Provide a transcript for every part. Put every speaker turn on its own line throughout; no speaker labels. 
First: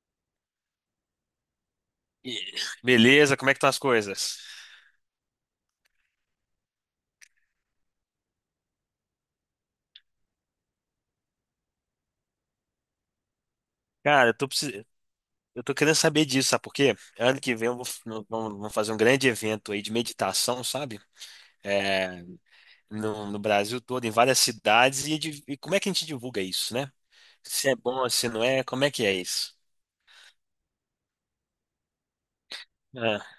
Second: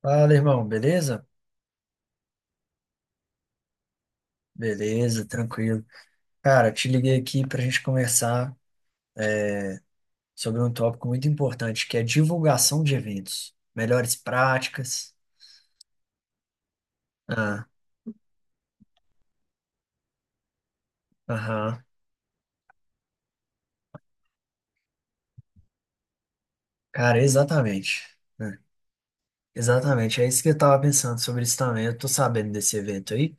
Fala, irmão, beleza?
E- Beleza, como é que estão as coisas?
Beleza, tranquilo. Cara, te liguei aqui para a gente conversar sobre um tópico muito importante, que é divulgação de eventos, melhores
Cara,
práticas.
eu tô querendo saber disso, sabe por quê? Ano que
Ah,
vem nós vamos fazer um grande evento aí de meditação, sabe?
aham.
É, no Brasil todo, em várias cidades, e como é que a gente divulga isso, né?
Cara,
Se é
exatamente.
bom, se não é, como é que é isso?
Exatamente. É isso que eu tava pensando sobre isso também. Eu tô sabendo desse evento
Ah,
aí,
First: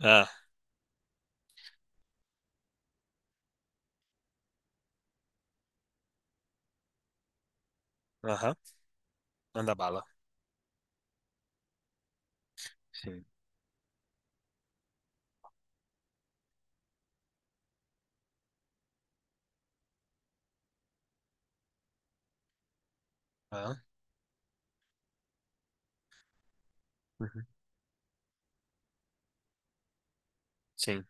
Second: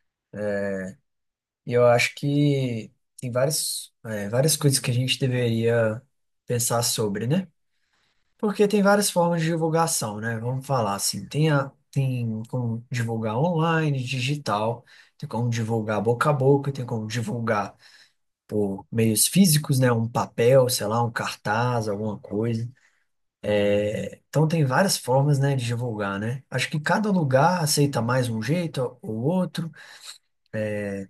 ah,
e eu acho que tem várias, várias coisas que a gente deveria pensar sobre, né?
aham,
Porque tem várias formas de
manda bala.
divulgação, né? Vamos falar assim, tem, a, tem como
Sim.
divulgar online, digital, tem como divulgar boca a boca, tem como divulgar por meios físicos, né? Um papel, sei lá, um cartaz, alguma coisa.
Ah,
Então tem várias formas, né, de divulgar, né? Acho que cada
uhum,
lugar aceita mais um jeito ou outro.
sim,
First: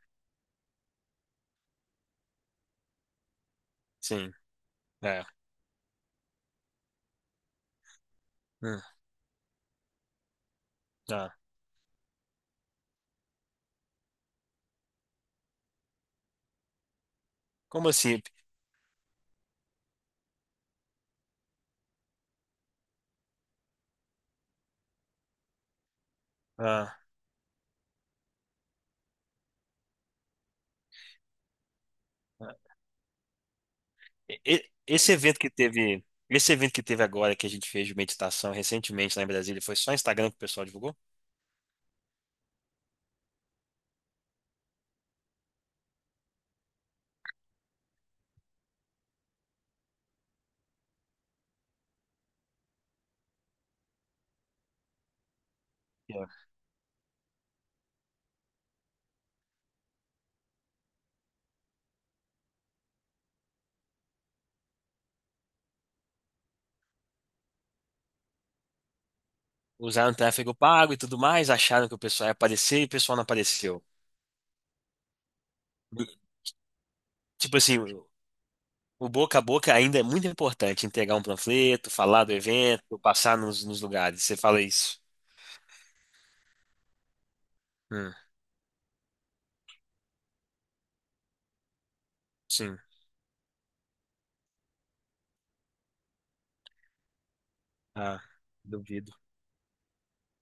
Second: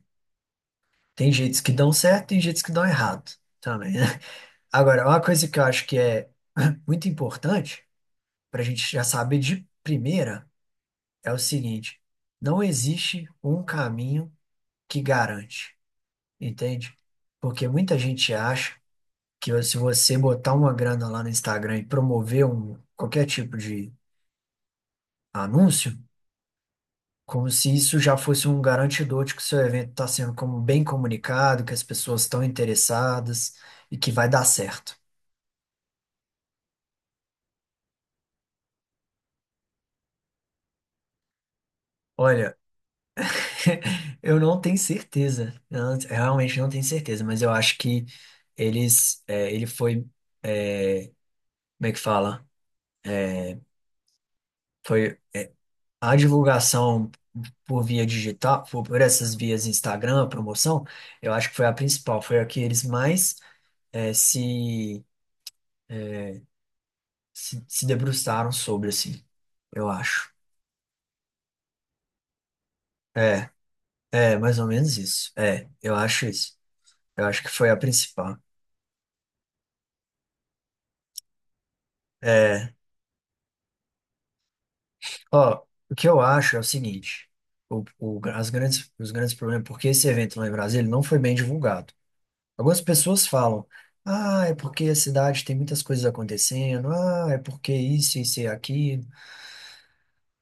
Tem jeitos que dão certo, tem jeitos que dão errado também, né?
sim,
Agora, uma
é.
coisa que eu acho que é muito importante para a
Hum,
gente já saber de primeira é
ah.
o seguinte: não existe um caminho que garante, entende? Porque
Como
muita
assim?
gente acha que se você botar uma grana lá no Instagram e promover um, qualquer tipo de anúncio,
Ah.
como se isso já fosse um garantidor de que o seu evento está sendo como bem comunicado, que as pessoas estão
Ah,
interessadas e que vai dar
E-
certo.
Esse evento que teve, esse evento que teve agora que a gente fez de meditação recentemente lá em Brasília, foi só Instagram que o pessoal divulgou?
Olha, eu não tenho certeza, eu não- eu realmente não tenho certeza, mas eu acho que eles, ele foi, é, como é que fala? Foi a
Yeah.
divulgação por via digital, por essas vias Instagram, promoção, eu acho que foi a principal, foi a que eles mais se, eh, se debruçaram sobre, assim, eu
Usaram
acho.
tráfego pago e tudo mais, acharam que o pessoal ia aparecer e o pessoal não
É,
apareceu.
é, mais ou menos isso. É, eu acho isso. Eu acho que
Tipo
foi a
assim, o
principal.
o boca a boca ainda é muito importante, entregar um panfleto, falar do
É,
evento, passar nos lugares. Você fala isso?
ó, o que eu acho é o seguinte,
Hum,
as grandes, os grandes problemas, porque esse evento lá em Brasília não foi bem divulgado.
sim.
Algumas pessoas falam, ah, é porque a cidade tem muitas coisas acontecendo, ah, é porque isso,
Ah,
isso e aquilo,
duvido.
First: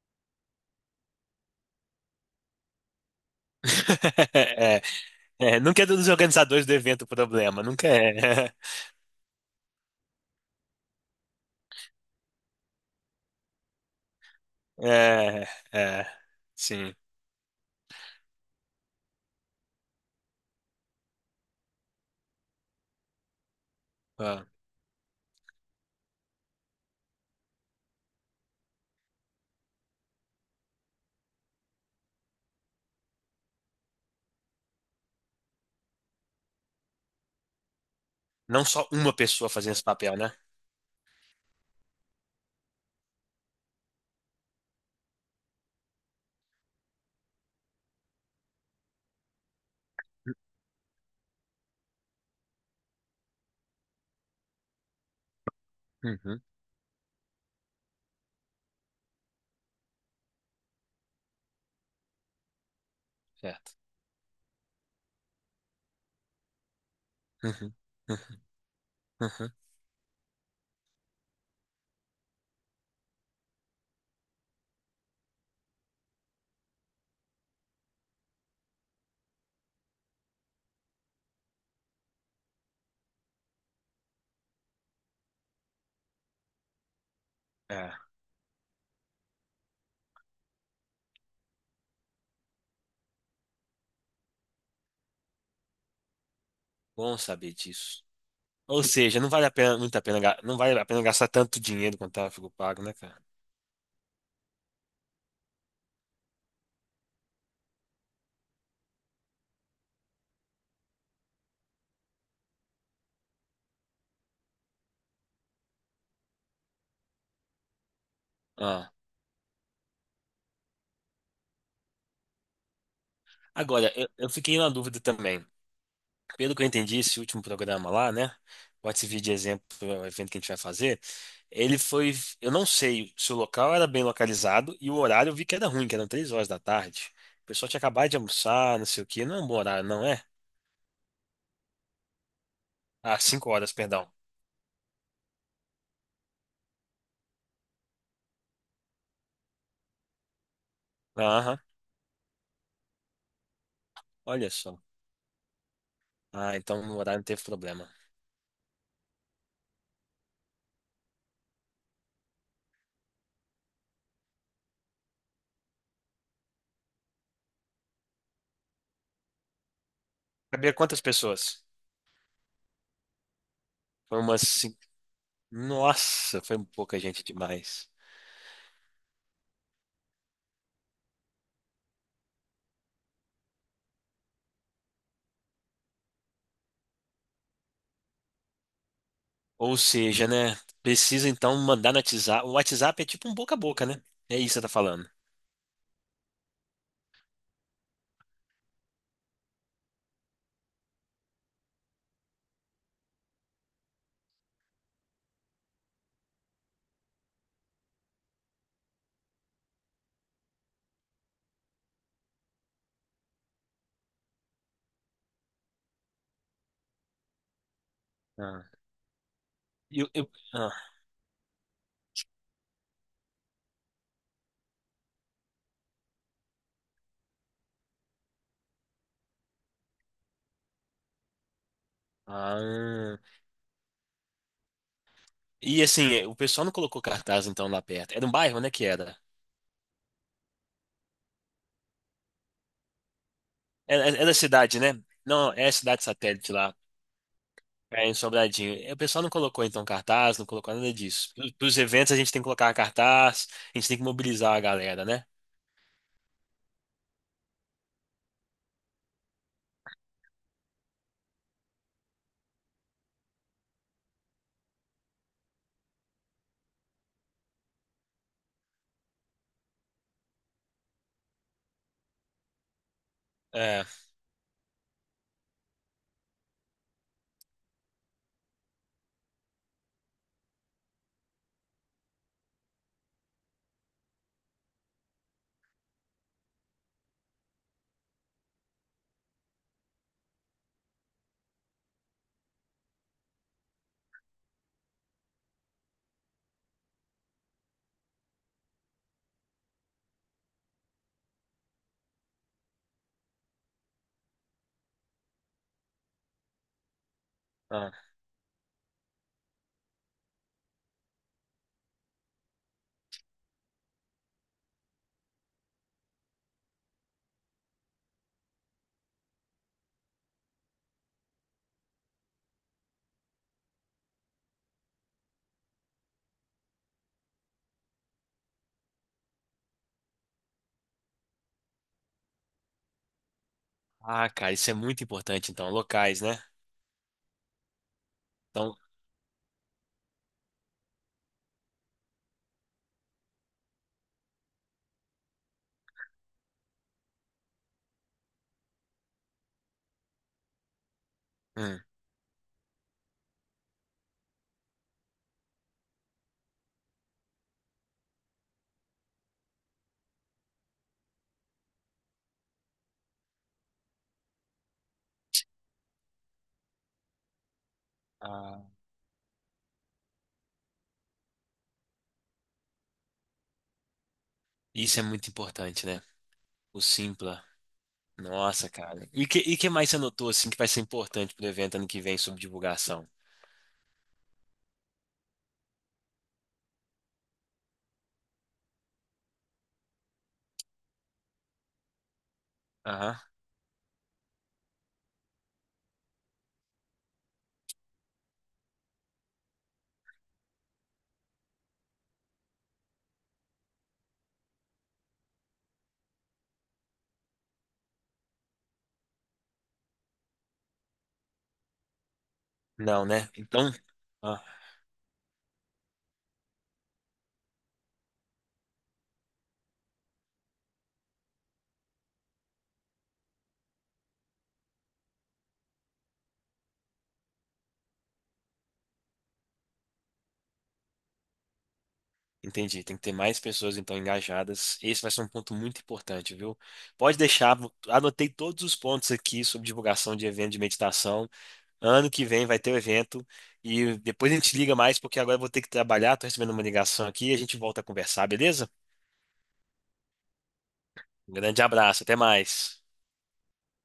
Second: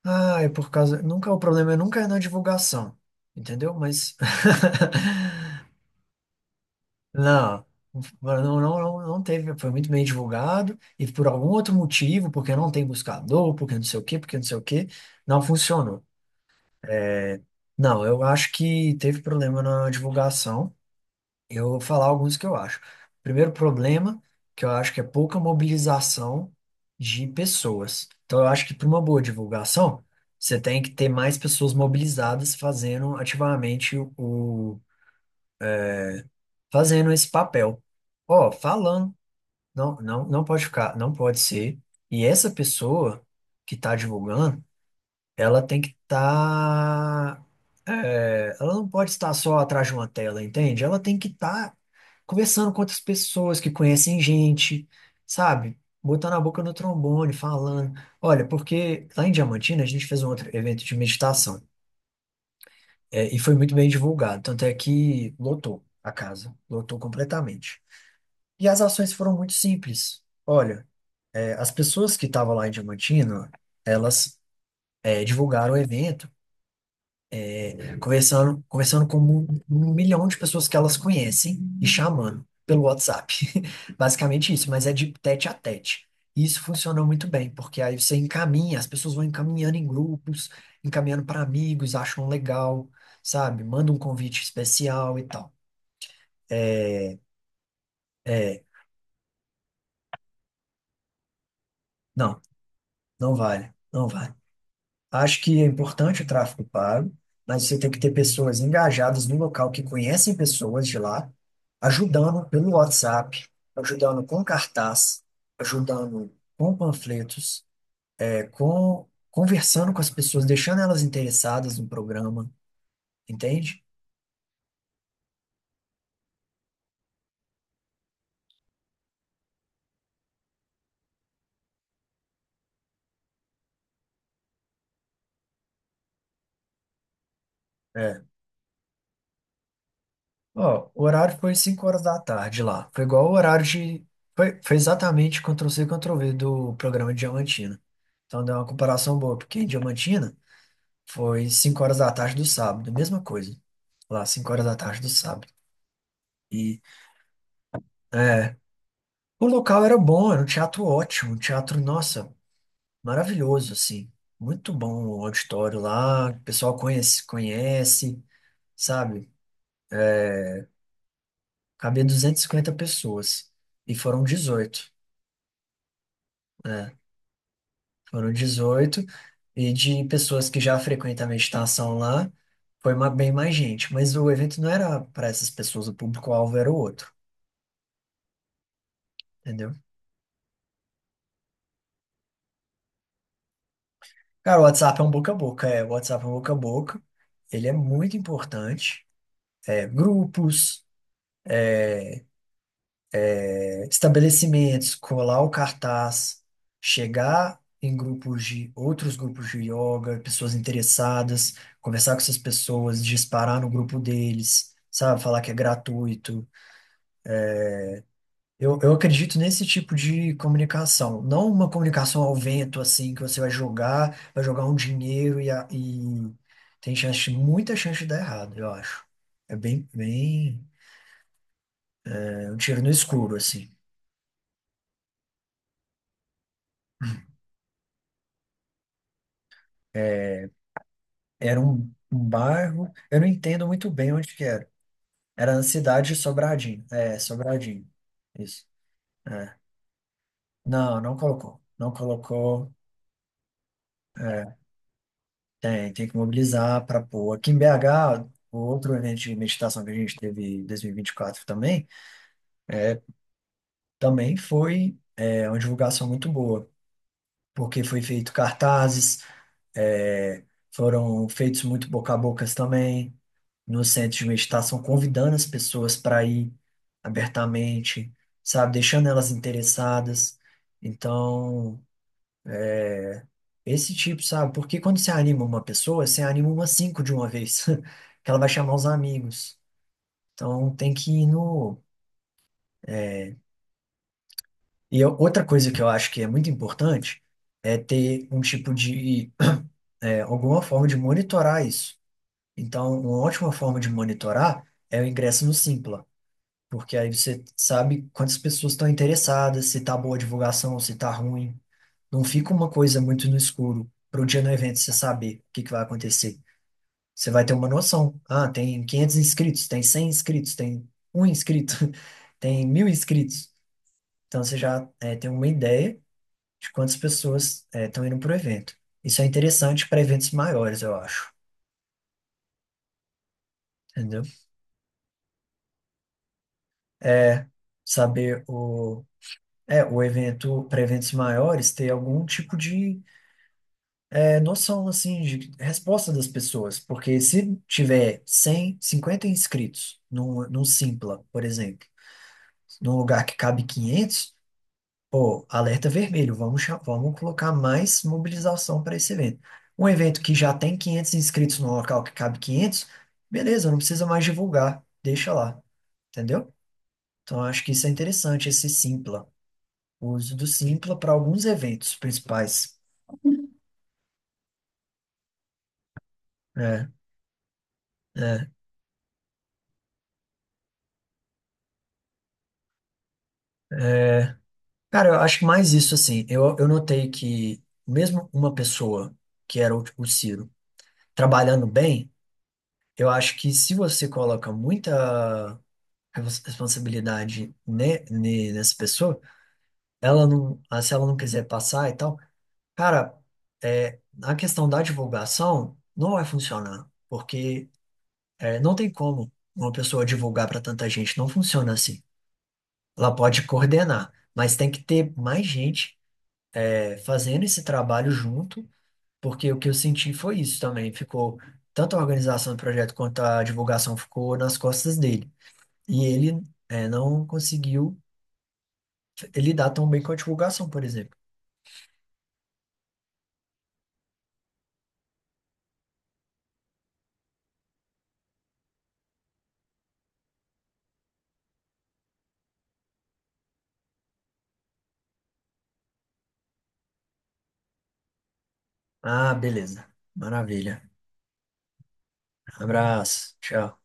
ah, é por causa. Nunca é o problema, é nunca é na divulgação, entendeu? Mas
É, é, nunca é dos organizadores do evento o problema,
não,
nunca é.
não, não, não, não teve, foi muito bem divulgado e por algum outro motivo, porque não tem buscador, porque não sei o quê, porque não sei o quê, não
É,
funcionou.
é, sim.
É, não, eu acho que teve problema na divulgação. Eu vou falar alguns que eu acho. Primeiro problema,
Ah.
que eu acho que é pouca mobilização de pessoas. Então, eu acho que para uma boa divulgação, você tem que ter mais pessoas mobilizadas fazendo ativamente o- fazendo esse papel. Ó,
Não só uma
falando,
pessoa fazendo esse
não,
papel,
não,
né?
não pode ficar, não pode ser. E essa pessoa que está divulgando, ela tem que estar, ela não pode estar só atrás de uma tela, entende? Ela tem que estar conversando com outras pessoas que conhecem gente, sabe? Botando a
Uhum,
boca no trombone, falando. Olha, porque lá em Diamantina a gente fez um outro evento de meditação, e foi
certo.
muito bem divulgado, tanto é que lotou a casa, lotou
Uhum,
completamente.
uhum,
E as ações foram
uhum.
muito simples. Olha, as pessoas que estavam lá em Diamantina, elas divulgaram o evento. Conversando, conversando com um milhão de pessoas que elas conhecem e chamando pelo WhatsApp. Basicamente isso, mas é de tete a tete. E isso funcionou muito bem, porque
É,
aí você encaminha, as pessoas vão encaminhando em grupos, encaminhando para amigos, acham legal, sabe? Manda um convite especial e tal.
bom
É,
saber disso.
é,
Ou seja, não vale a pena, muito a pena, ga- não vale a pena gastar tanto dinheiro quanto
não,
tráfego pago, né, cara?
não vale, não vale. Acho que é importante o tráfego pago, mas você tem que ter pessoas engajadas no local que conhecem pessoas de lá, ajudando pelo WhatsApp, ajudando com cartaz, ajudando com panfletos,
Ah,
com conversando com as pessoas, deixando elas interessadas no programa, entende?
agora, eu fiquei na dúvida também. Pelo que eu entendi, esse último programa lá, né? Pode servir de exemplo para o evento que a gente vai fazer. Ele foi, eu não sei se o local era bem localizado e o horário eu vi que era ruim, que eram 3 horas da tarde. O pessoal tinha acabado de
É.
almoçar, não sei o quê. Não é um bom horário, não é?
Ó, o horário foi 5 horas da tarde lá. Foi
Ah,
igual o
cinco
horário
horas,
de.
perdão.
Foi, foi exatamente Ctrl-C, Ctrl-V do programa de Diamantina. Então deu uma comparação boa, porque em Diamantina foi
Aham,
5 horas da tarde do sábado, mesma coisa. Lá, 5
olha
horas da
só.
tarde do sábado.
Ah,
E
então no horário não teve problema.
é, o local era bom, era um teatro ótimo, um teatro, nossa, maravilhoso, assim. Muito bom o auditório lá, o pessoal conhece, conhece, sabe?
Cabia quantas pessoas?
Cabia 250 pessoas e
Foi
foram
umas cinco.
18,
Nossa, foi
né?
pouca gente demais.
Foram 18 e de pessoas que já frequentam a meditação lá, foi ma- bem mais gente, mas o evento não era para essas pessoas, o público-alvo era o outro, entendeu?
Ou seja, né? Precisa então mandar no WhatsApp. O WhatsApp é tipo um boca a boca, né? É isso que
Cara,
você
o
tá
WhatsApp é
falando.
um boca a boca, é, o WhatsApp é um boca a boca, ele é muito importante, grupos, estabelecimentos, colar o cartaz, chegar em grupos de, outros grupos de yoga, pessoas interessadas, conversar com essas pessoas, disparar no grupo deles, sabe, falar que é gratuito.
Ah.
Eu acredito nesse tipo
E Eu, eu-
de
ah,
comunicação, não uma comunicação ao vento, assim, que você vai jogar um dinheiro e, a- e tem chance, muita chance de dar errado, eu acho. É bem, bem, é um tiro no
ah.
escuro, assim.
E assim, o pessoal não colocou cartaz então lá perto. Era um bairro, né, que era?
É, era um, um bairro, eu não entendo muito
Era,
bem
era
onde que era.
cidade, né? Não,
Era na
é cidade
cidade de
satélite lá.
Sobradinho, é, Sobradinho,
É, em
isso.
Sobradinho. E o pessoal não
É.
colocou então cartaz, não colocou nada
Não, não
disso.
colocou,
Para os
não
eventos a gente tem que
colocou.
colocar cartaz, a gente tem que mobilizar
É,
a galera, né?
tem, tem que mobilizar para pôr. Aqui em BH, o outro evento de meditação que a gente teve em 2024 também, também foi uma divulgação muito boa, porque foi feito cartazes, é, foram feitos muito boca a bocas também, no
É.
centro de meditação, convidando as pessoas para ir abertamente, sabe, deixando elas interessadas. Então, esse tipo, sabe, porque quando você anima uma pessoa, você anima umas 5 de uma vez, que ela vai chamar os amigos. Então tem que ir no. E eu- outra coisa que eu acho que é muito importante é ter um tipo de, alguma forma de monitorar isso. Então, uma ótima forma de monitorar é o ingresso no Simpla, porque aí você
Ah,
sabe quantas pessoas estão interessadas, se tá boa a divulgação, se tá ruim. Não fica uma coisa muito no escuro para o dia do evento você saber o que que vai acontecer. Você vai ter uma noção. Ah, tem 500 inscritos, tem 100 inscritos, tem um inscrito, tem 1.000 inscritos. Então você já tem uma ideia de quantas pessoas estão indo para o evento. Isso é interessante para eventos maiores, eu acho. Entendeu?
ah, cara, isso é muito importante então, locais, né?
É saber
Então,
o. É, o evento, para eventos maiores, ter algum tipo de noção, assim, de resposta das pessoas. Porque se tiver 100, 50 inscritos num, num Simpla, por
hum,
exemplo, num lugar que cabe 500, pô, alerta vermelho, vamos, cha- vamos colocar mais mobilização para esse evento. Um evento que já tem 500 inscritos no local que cabe 500, beleza, não precisa mais divulgar, deixa lá, entendeu? Então, acho que isso é interessante,
ah,
esse Simpla, o uso do Simpla para alguns eventos principais.
isso é muito importante, né? O
É,
Simpla.
é,
Nossa, cara. E que mais você notou assim que vai ser importante pro evento ano que vem sobre divulgação?
é. Cara, eu acho que mais isso, assim, eu notei que mesmo uma pessoa, que era o Ciro, trabalhando bem, eu
Aham.
acho que se você coloca muita respons- responsabilidade nessa pessoa, ela não, ah, se ela não quiser passar e tal, cara, a questão da divulgação não vai funcionar, porque não tem como uma pessoa divulgar para tanta gente, não funciona assim.
Não,
Ela
né?
pode
Então.
coordenar, mas tem que ter mais gente fazendo esse trabalho junto, porque o que eu senti foi isso também, ficou tanto a organização do projeto quanto a divulgação ficou nas costas dele. E ele não conseguiu lidar tão bem com a divulgação, por exemplo.
Entendi, tem que ter mais pessoas então engajadas. Esse vai ser um ponto muito importante, viu? Pode deixar, anotei todos os pontos aqui sobre divulgação de evento de meditação. Ano que vem vai ter o evento e depois a gente liga mais porque agora eu vou ter que trabalhar, tô recebendo uma ligação aqui e a gente volta a conversar, beleza?
Ah, beleza. Maravilha.
Um grande abraço, até mais.
Abraço. Tchau.